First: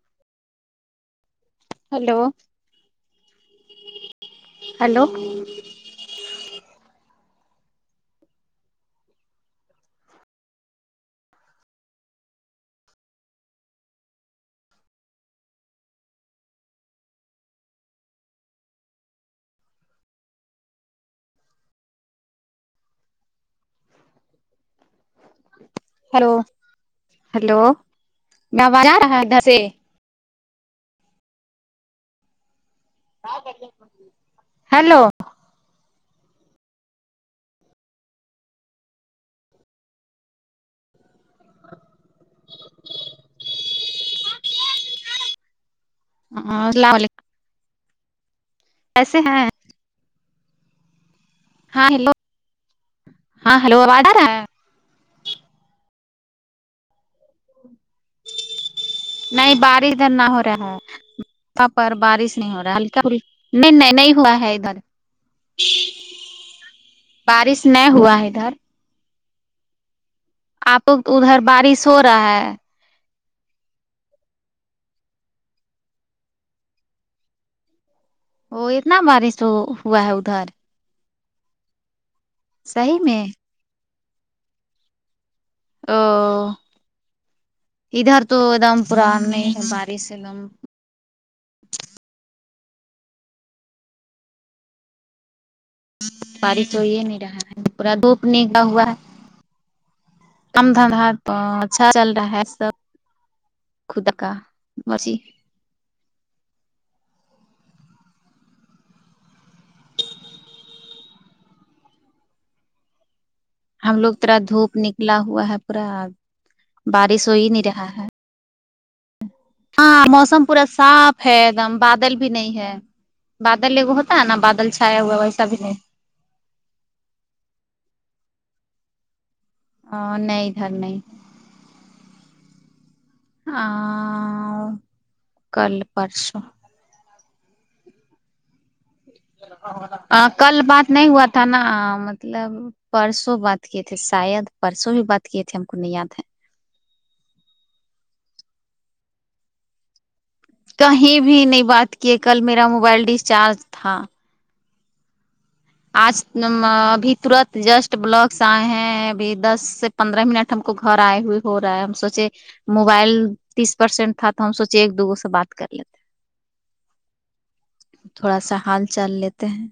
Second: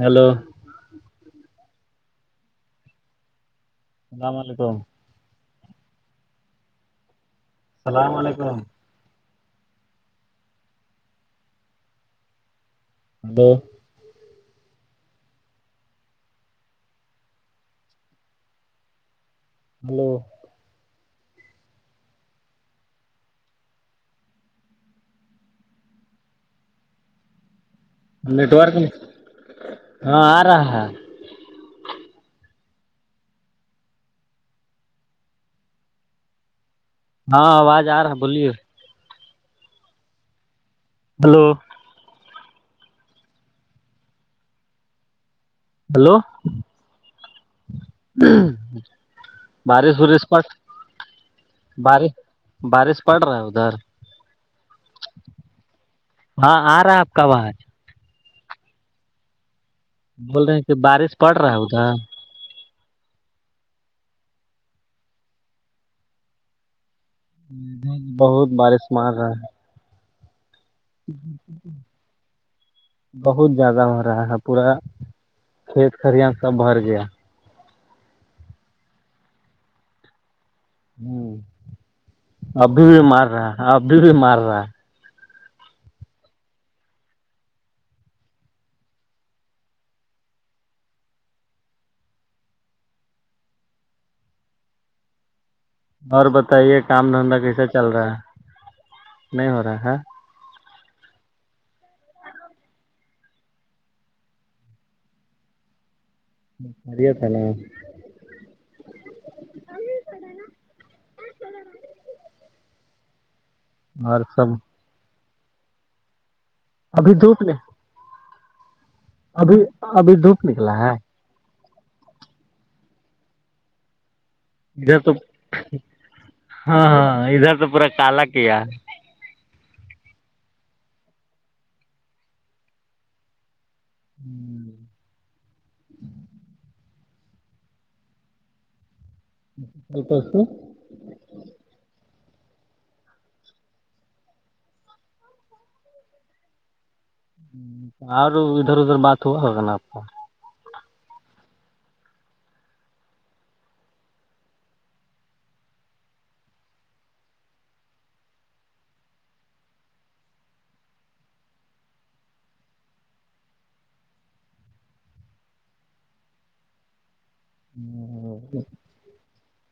hello hello السلام علیکم hello السلام علیکم hello hello hello hello network میں ہاں آ رہا ہے ہیلو ہاں آواز آ رہا ہے بولیے ہیلو ہیلو السلام ایسے ہے بارش وورش پ ہاں بارش ہلو بارش پڑ رہا ہے ہاں ادھر ہلو آواز آ رہا ہے ہاں آ رہا ہے آپ کا اواز نہیں بارش ادھر نہ ہو بول رہے ہیں رہا کہ بارش پڑ رہا ہے ہےاں پر ادھر بارش نہیں ہو رہا ہلکا نہیں نہیں نہیں ہوا ہے ادھر بارش نہیں ھر ہوا ہے بہت ادھر بارش مار رہا ہے آپ ادھر بارش ہو رہا ہے بہت زیادہ ہو رہا ہے پورا کھیت کڑیاں سب بھر گیا وہ اتنا بارش ہوا ہے ادھر ہوں ابھی صحیح بھی میں مار رہا ابھی بھی مارا او ادھر تو ایک دم پان نہیں ہے بارس ایک دم اور بارش ہو بتائیے ہی کام نہیں رہا دھندا ہے کیسا چل پورا رہا دھوپ ہے نگا ہوا ہے نہیں ہو رہا ہے کم دھندات تو اچھا چل رہا ہے سب خدا کا مرضی برییا تھا ن [unintelligible] ہم لوگ اور ترا سب دھوپ نکلا ہوا ہے پورا ابھی بارش ہو دھوپ ہی نے نہیں رہا ہے ابھی ہاں ابھی موسم دھوپ پورا نکلا صاف ہے ایک دم بادل بھی نہیں ہے بادل ایگو ہوتا ہے نا بادل ادھر چھایا تو ہوا ہے وسا بھی نہیں ہاں ہاں ادھر تو پورا کالا کیا ہے ا نہیں ادھر نہیں آوں کل پرسو کل بات نہیں ہوا تھا نا مطلب پرسوں بات کیے تھے شاید پرسوں ھی بات کیے تھے ہم کو نہیں یاد ہے اور ادھر ادھر بات ہوا ہوگا نا آپ کا کہیں بھی نہیں بات کی کل میرا موبائل ڈسچارج تھا آج ابھی ترت جسٹ بلاکس آئے ہیں ابھی دس پندرہ منٹ ہم کو گھر آئے ہوئے ہو رہا ہے ہم سوچے موبائل تیس پرسینٹ تھا تو ہم سوچے ایک دوگوں سے بات کر لیتے تھوڑا سا ہال چال لیتے ہیں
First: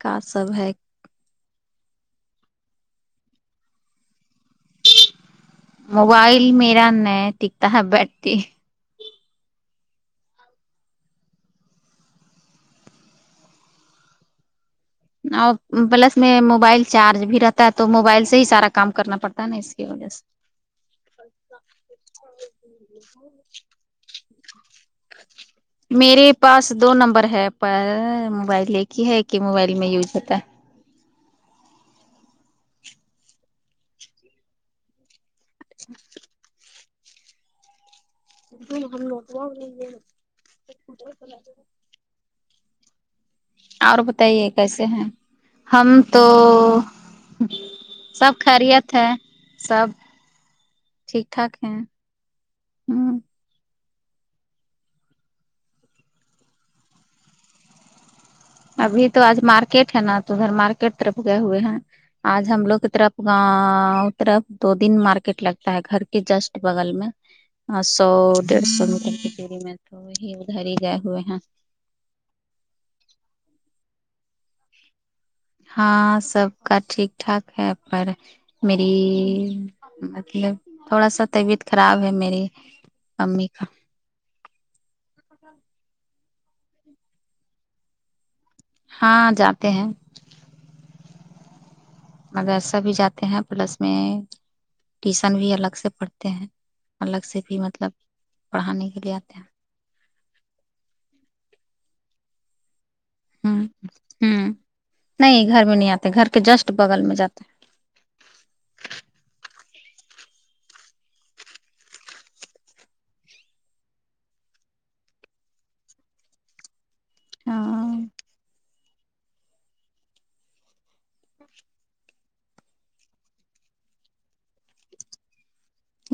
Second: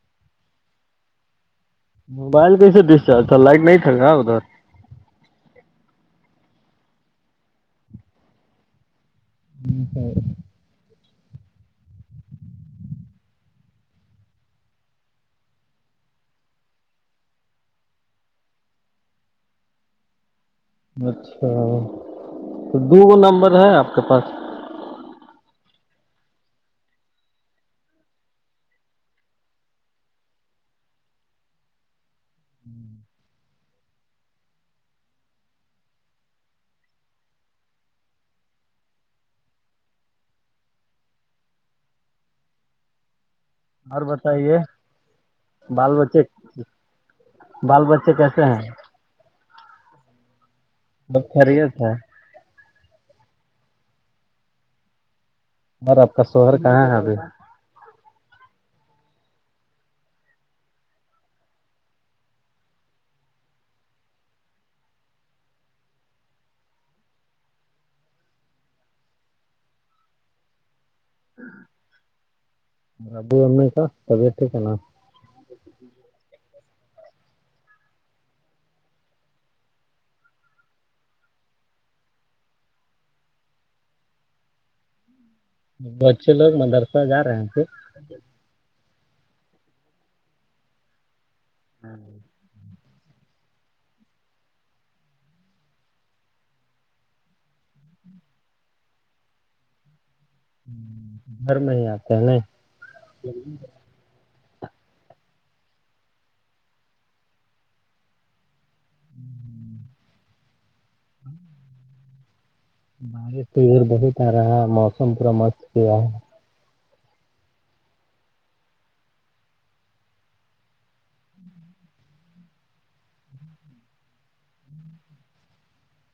کا سب ہے موبائل کیسے ڈسچارج تھا لائٹ نہیں تھا نا ادھر موبائل میرا نیی ٹکتا ہے بیٹری [unintelligible] اور پلس میں موبائل چارج بھی رہتا ہے تو موبائل سے ہی سارا کام کرنا پڑتا ہے نا اس کی وجہ سے اچھا تو دو گ نمبر ہے آپ کے پاس میرے پاس دو نمبر ہے پر موبائل ایک ہی ہے ایک ہی موبائل میں یوز ہوتا ہے ہمم ج ہم نوٹو [unintelligible] اور بتائیے کیسے ہیں ہم بال بچے تو بال بچے سب کیسے ہیں خیریت ہے سب ٹھیک سب ٹھاک ہے خیریت ہوں اور آپ کا شوہر کہاں ہے ابھی ابھی تو آج مارکیٹ ہے نا تو ادھر مارکیٹ طرف گئے ہوئے ہیں آج ہم لوگ کی طرف گاؤں طرف دو دن مارکیٹ لگتا ہے گھر کے جسٹ بغل میں ہ سو ڈیڑھ سو میٹر کی چی میں تو یہ ادھر ہی گئے ہوئے ہیں ابو امی کا طبیعت ٹھیک ہے نا ہاں سب کا ٹھیک ٹھاک ہے پر میری مطلب تھوڑا سا طبیعت خراب ہے میری امی کا بچے لوگ مدرسہ جا رہے ہیں تھے ہاں جاتے ہیں ہاں مدرسہ بھی جاتے ہیں پلس میں ٹیشن بھی الگ سے پڑھتے ہیں الگ سے بھی مطلب پڑھانے کے لیے آتے ہیں گھر میں ہی آتے ہیں نہیں ہمم نہیں گھر میں نہیں آتے گھر کے جسٹ بغل میں جاتے ہمم بارش تو ادھر بہت آ رہا ہے موسم پورا مست کیاا ہے ہاں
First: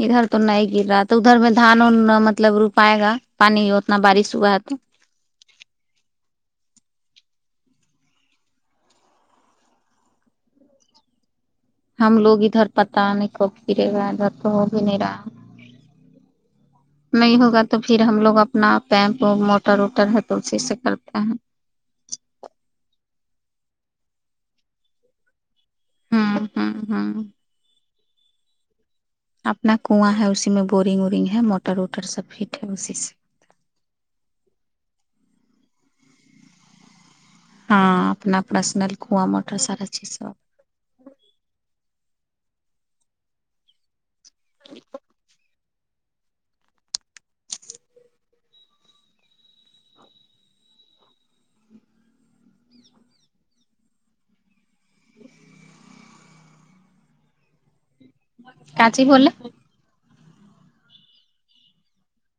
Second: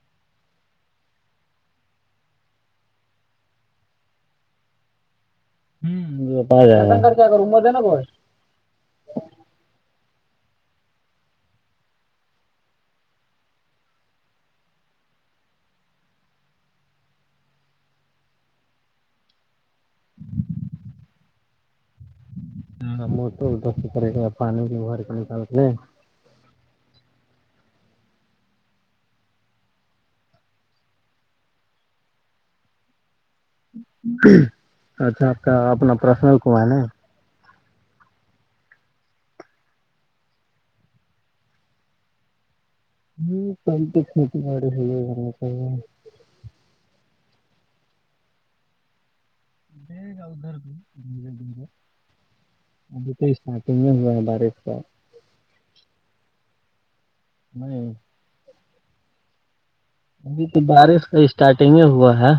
ادھر تو نہیں گر رہا تھا ادھر میں دھان و مطلب رو پائے گا پانی اتنا بارش ہوا تو ہم ہوتا جارہ رہا ہم لوگ ادھر پتا نہیں کب گرے گا ادھر تو ہو بھی نہیں رہا نہیں ہوگا تو پھر ہم لوگ اپنا پیمپ موٹر ووٹر ہے تو اسی سے کرتے ہیں ہاں م [unintelligible] تودست کر پانی ووار کرنے پال ہمم ہمم ہمم اپنا کنواں ہے اسی میں بورنگ وورنگ ہے موٹر ووٹر سب فٹ ہے اسی سے اچھا آپ کا اپنا پرسنل کواں ہے ہاں اپنا پرسنل کواں موٹر سارا چیز سب [unintelligible] دے گا ادھر بھی دھیرے دھیرے ابھی تو اسارٹگ ہی ہوا ہے بارش کا نہیں کاچ ہی بول ابھی تو بارش کا اسٹارٹنگ ہی ہوا ہے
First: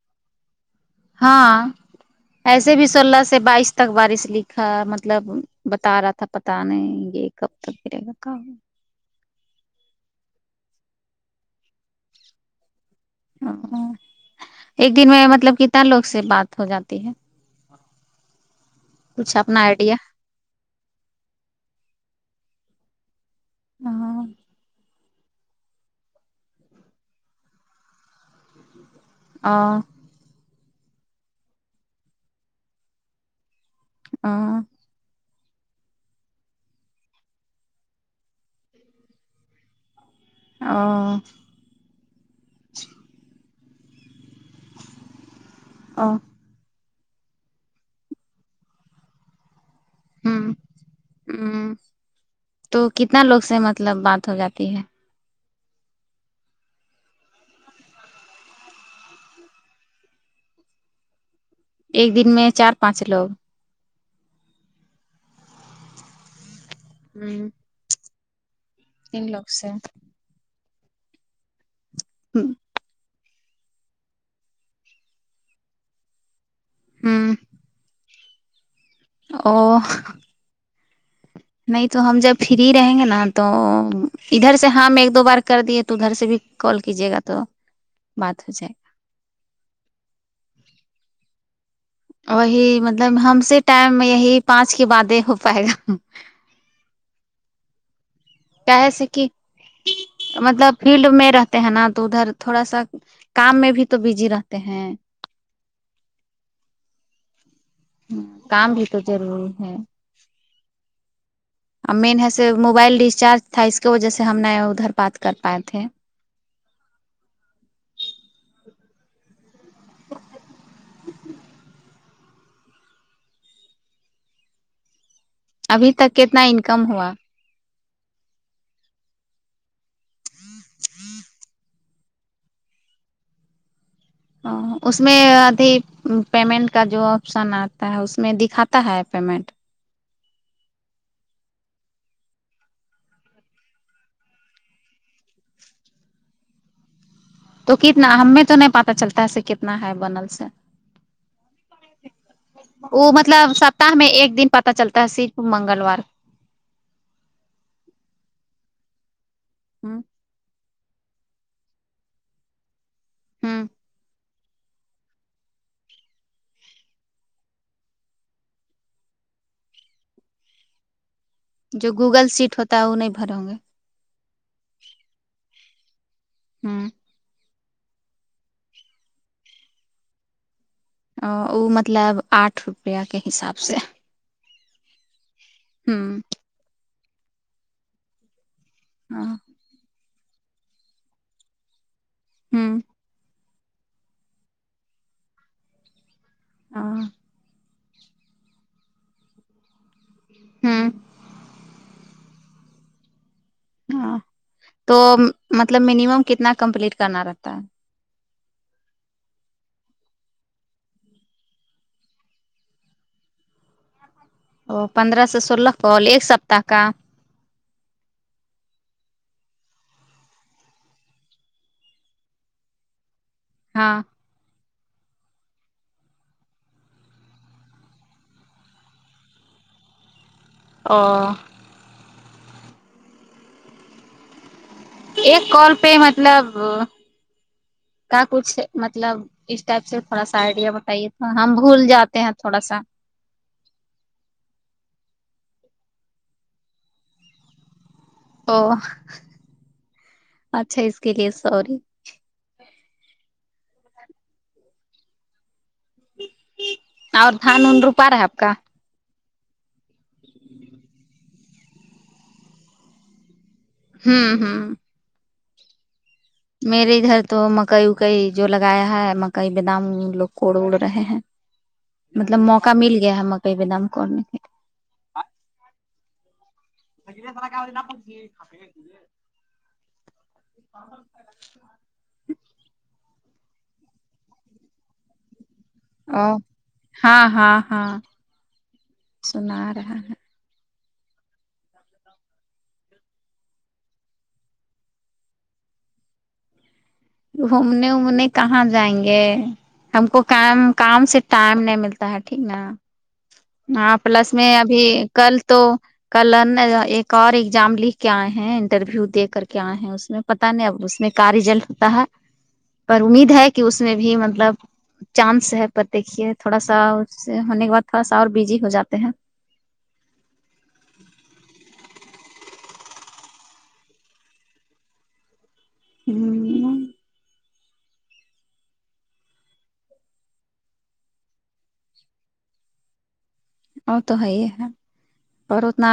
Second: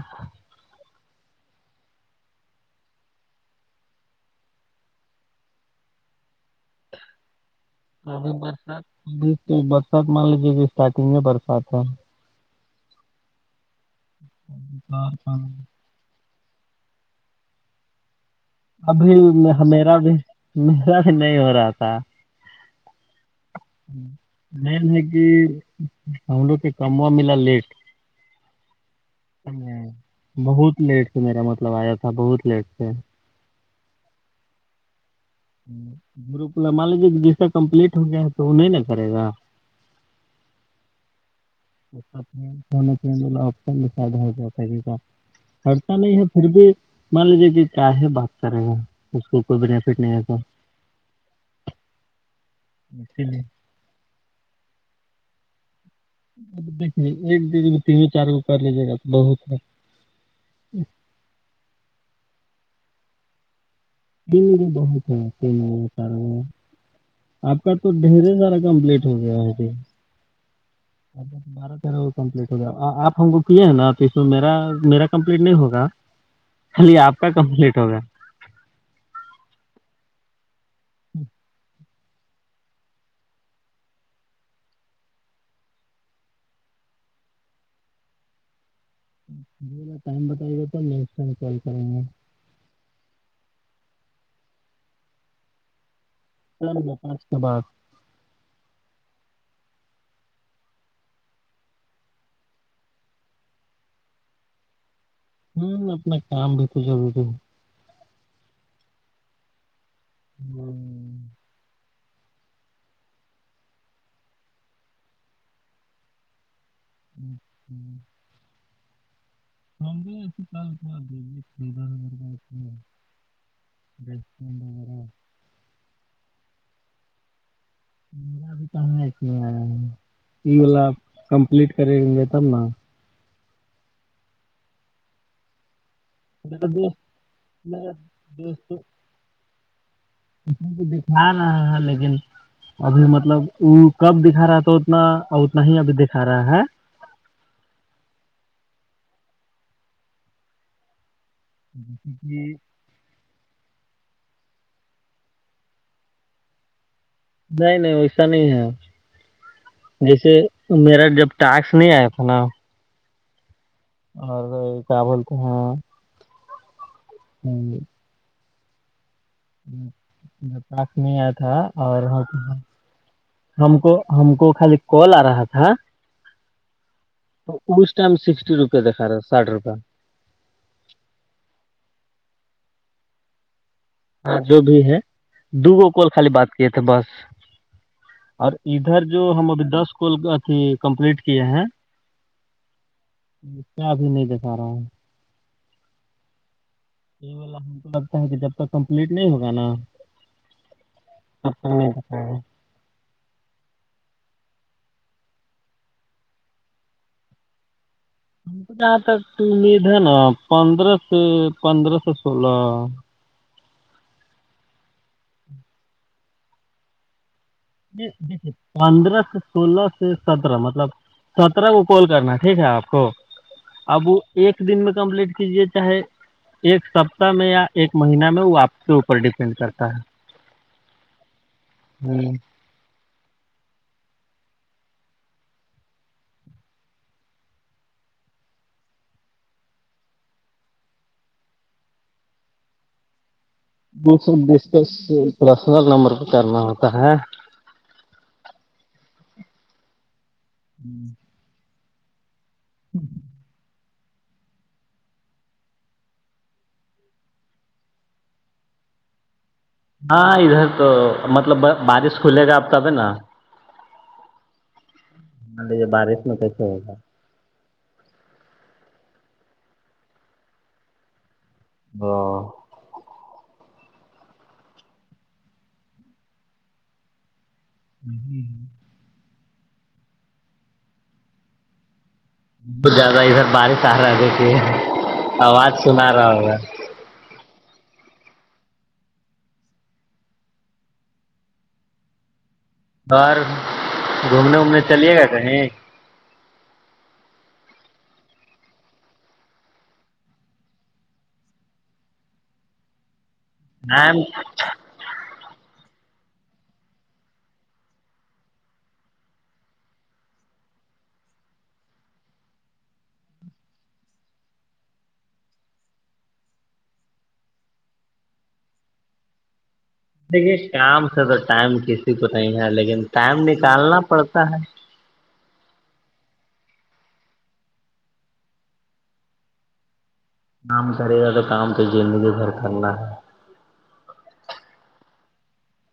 ہاں ایسے بھی سولہ سے بائیس تک بارث لکھا مطلب بتا رہا تھا پتا نہیں یہ کب تک گرے گا ارے کب برسات تو برسات مان لیجے کہ اسٹارٹنگ میں برسات ہے ا ایک دن میں مطلب کتنا لوگ سے بات ہو جاتی ہے ابھی کچھ اپنا میرا آئیڈیا بھی میرا بھی نہیں ہو رہا تھا ہوں م ہے کہ ہم لوگ کے کموا ملا لیٹ اں بہت لیٹ سے میرا مطلب آیا تھا بہت لیٹ سے اں گروپ مان لیجیے کہ جیسا کمپلیٹ ہو گیا ہے تو وہ نہیں نا کرے گا ہاں [unintelligible] پھر بھی مان لیجیے کہ کیا ہے بات کرے گا اس کو کوئی بینیفٹ نہیں ہوتا ہ تو کتنا لوگ سے مطلب بات ہو جاتی ہے ایک بھی تین [unintelligible] چار گو کر لیجیے گا تو بہت ایک دن میں چار پانچ لوگ دو بھی بہت ہے [unintelligible] ت پارو ہاں تو ڈھیر سارا کمپلیٹ ہو گیا سے بار وہ کمپلیٹ ہو گیا آپ ہم کو کیے ہیں نا تو اس میں میرا میرا کمپلیٹ نہیں ہوگا خالی آپ کا ہ کمپلیٹ ہوگا او نہیں تو ہم جب فری رہیں گے نا تو ادھر سے ہم ایک دو بار کر دیے تو ادھر سے بھی کال کیجےگہ تو بات ہو جائے جی ٹائم بتائیے تو نیکسٹ ٹائم کال کریں گے وہی مطلب ہم سے ٹائم یہی پانچ کے بعدے ہو پائے گا پ [unintelligible] پانچ کے بعد کہس کہ مطلب فیلڈ میں رہتے ہیں نا تو ادھر تھوڑا سا کام میں بھی تو بزی رہتے ہیں ہوں اپنا کام بھی تو ضروری ہے کام بھی تو ضروری ہے ہوں اب مین ہےس موبائل ریسچارج تھا اس کے وجہ سے ہم نئے ادھر بات کر پائے تھے ہوں ہوں سمب ا کل چ [unintelligible] دے چودلہہ ہزارپ [unintelligible] ابھی تک کتنا انکم ہوا ہمارا بھی پیمنٹ نہیں آرہآ ہے یہ کمپلیٹ کریں گے تب ن ا اس میں ادھی میرا پیمنٹ کا دوست جو آپشن آتا میرا ہے اس میں دوست تو دکھاتا ہے پیمنٹ اس کو دکھا رہا ہے لیکن ابھی مطلب وہ کب دکھا رہا تو اتنا اتنا ہی ابھی دکھا رہا ہے تو کتنا ہمیں تو نہیں پتہ چلتا ہے ایسے کتنا ہے بنل سے [inaudible] وہ مطلب سپتاہ میں ایک دن پتا چلتا ہے صرف منگلوار نہیں نہیں ایسا نہیں ہے ہون جیسے میرا جب ٹاسک نہیں آیا تھا نا ہوں اور کیا بولتے ہیں ہاں میں پاس میں آیا تھا جو اور گوگل سیٹ ہوتا ہے وہ نہیں بھر ہوں گے ہم کو ہم کو خالی کال آ رہا تھا ہوں تو اس ٹائم سکسٹی روپئے دکھا رہا ساٹھ روپئے ا ؤ مطلب آٹھ روپیہ کے حساب سے ہاں جو بھی ہے دوبار کال ہوں خالی بات کیے تھے بس اور ادھر جو ہوں ہم ابھی دس کال کو اکے کمپلیٹ کیے ہیں ہوں کیابی نہیں دکھا رہا ہے ہاں یہ والا ہم کو لگتا ہے کہ جب تک کمپلیٹ نہیں ہوگا نا ہون اب تو نہیں دیکھ رہا ہے ہاں تو مطلب مینیمم کتنا کمپلیٹ کرنا رہتا ہے ہم [unintelligible] آ تمید ہے نا پندرہ س پندرہ سو سولہ او پندرہ سے سولہ کال ایک سپتاہ کا دیکھیے پندرہ سے سولہ سے سترہ مطلب سترہ کو کال کرنا ٹھیک ہے آپ کو ہاں اب ایک دن میں کمپلیٹ کیجیے چاہے ایک سپتاہ میں یا ایک مہینہ میں وہ آپ کے اوپر ڈیپینڈ کرتا ہے او ہوں ایک کال پہ مطلب کا کچھ مطلب اس ٹائپ سے تھوڑا سا آئیڈیا بتائیے تھا ہم بھول جاتے ہیں تھوڑا سا دوسر ڈسکس پرسنل نمبر پہ کرنا ہوتا ہے او اچھا اس کے لیے سوری اور دھان ان روپار ہے آپ کا ہاں ادھر تو مطلب بارش کھلے گا اب تب نا ہوں ہوں ہاں یہ بارش میں کیسے میرے ہوگا ادھر تو مکئی اکئی جو لگایا ہے مکئی بہ دام لوگ کڑ اڑ رہے ہیں مطلب او موقع مل گیا ہم مکئی پے دام کنے کے سر [unintelligible] نہ پ اب زیادہ ادھر بارش آ رہا دیکھئیے آواز سنا آرہا او ہوگا ہاں ہاں ہاں سنا آ رہا ہے اور گھومنے ومنے چلیے گئے کہیں گھومنے ومنے کہاں جائیں گے ہم کو کام کام سے ٹائم نہیں ملتا ہے ٹھیک نا ہاں ٹائم پلس میں ابھی کل تو کلن ایک اور ایگزام لکھ کے آئے ہیں انٹرویو دے کر کے آئے ہیں اس میں پتا نہیں اب اس میں کیا ریزلٹ ہوتا ہے پر امید ہے کہ اس میں بھی مطلب چانس ہے پر دیکھیے تھوڑا سا اس سے ہونے کے بعد تھوڑا سا اور بزی ہو جاتے ہیں دیکھیے کام سے تو ٹائم کسی کو نہیں ہے لیکن ٹائم نکالنا پڑتا ہے ہوں کام کرے گا تو کام تو زندگی بھر کرنا ہے وہ تو ہے ہی ہے اور اتنا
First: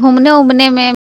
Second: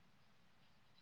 گھومنے اومنے میں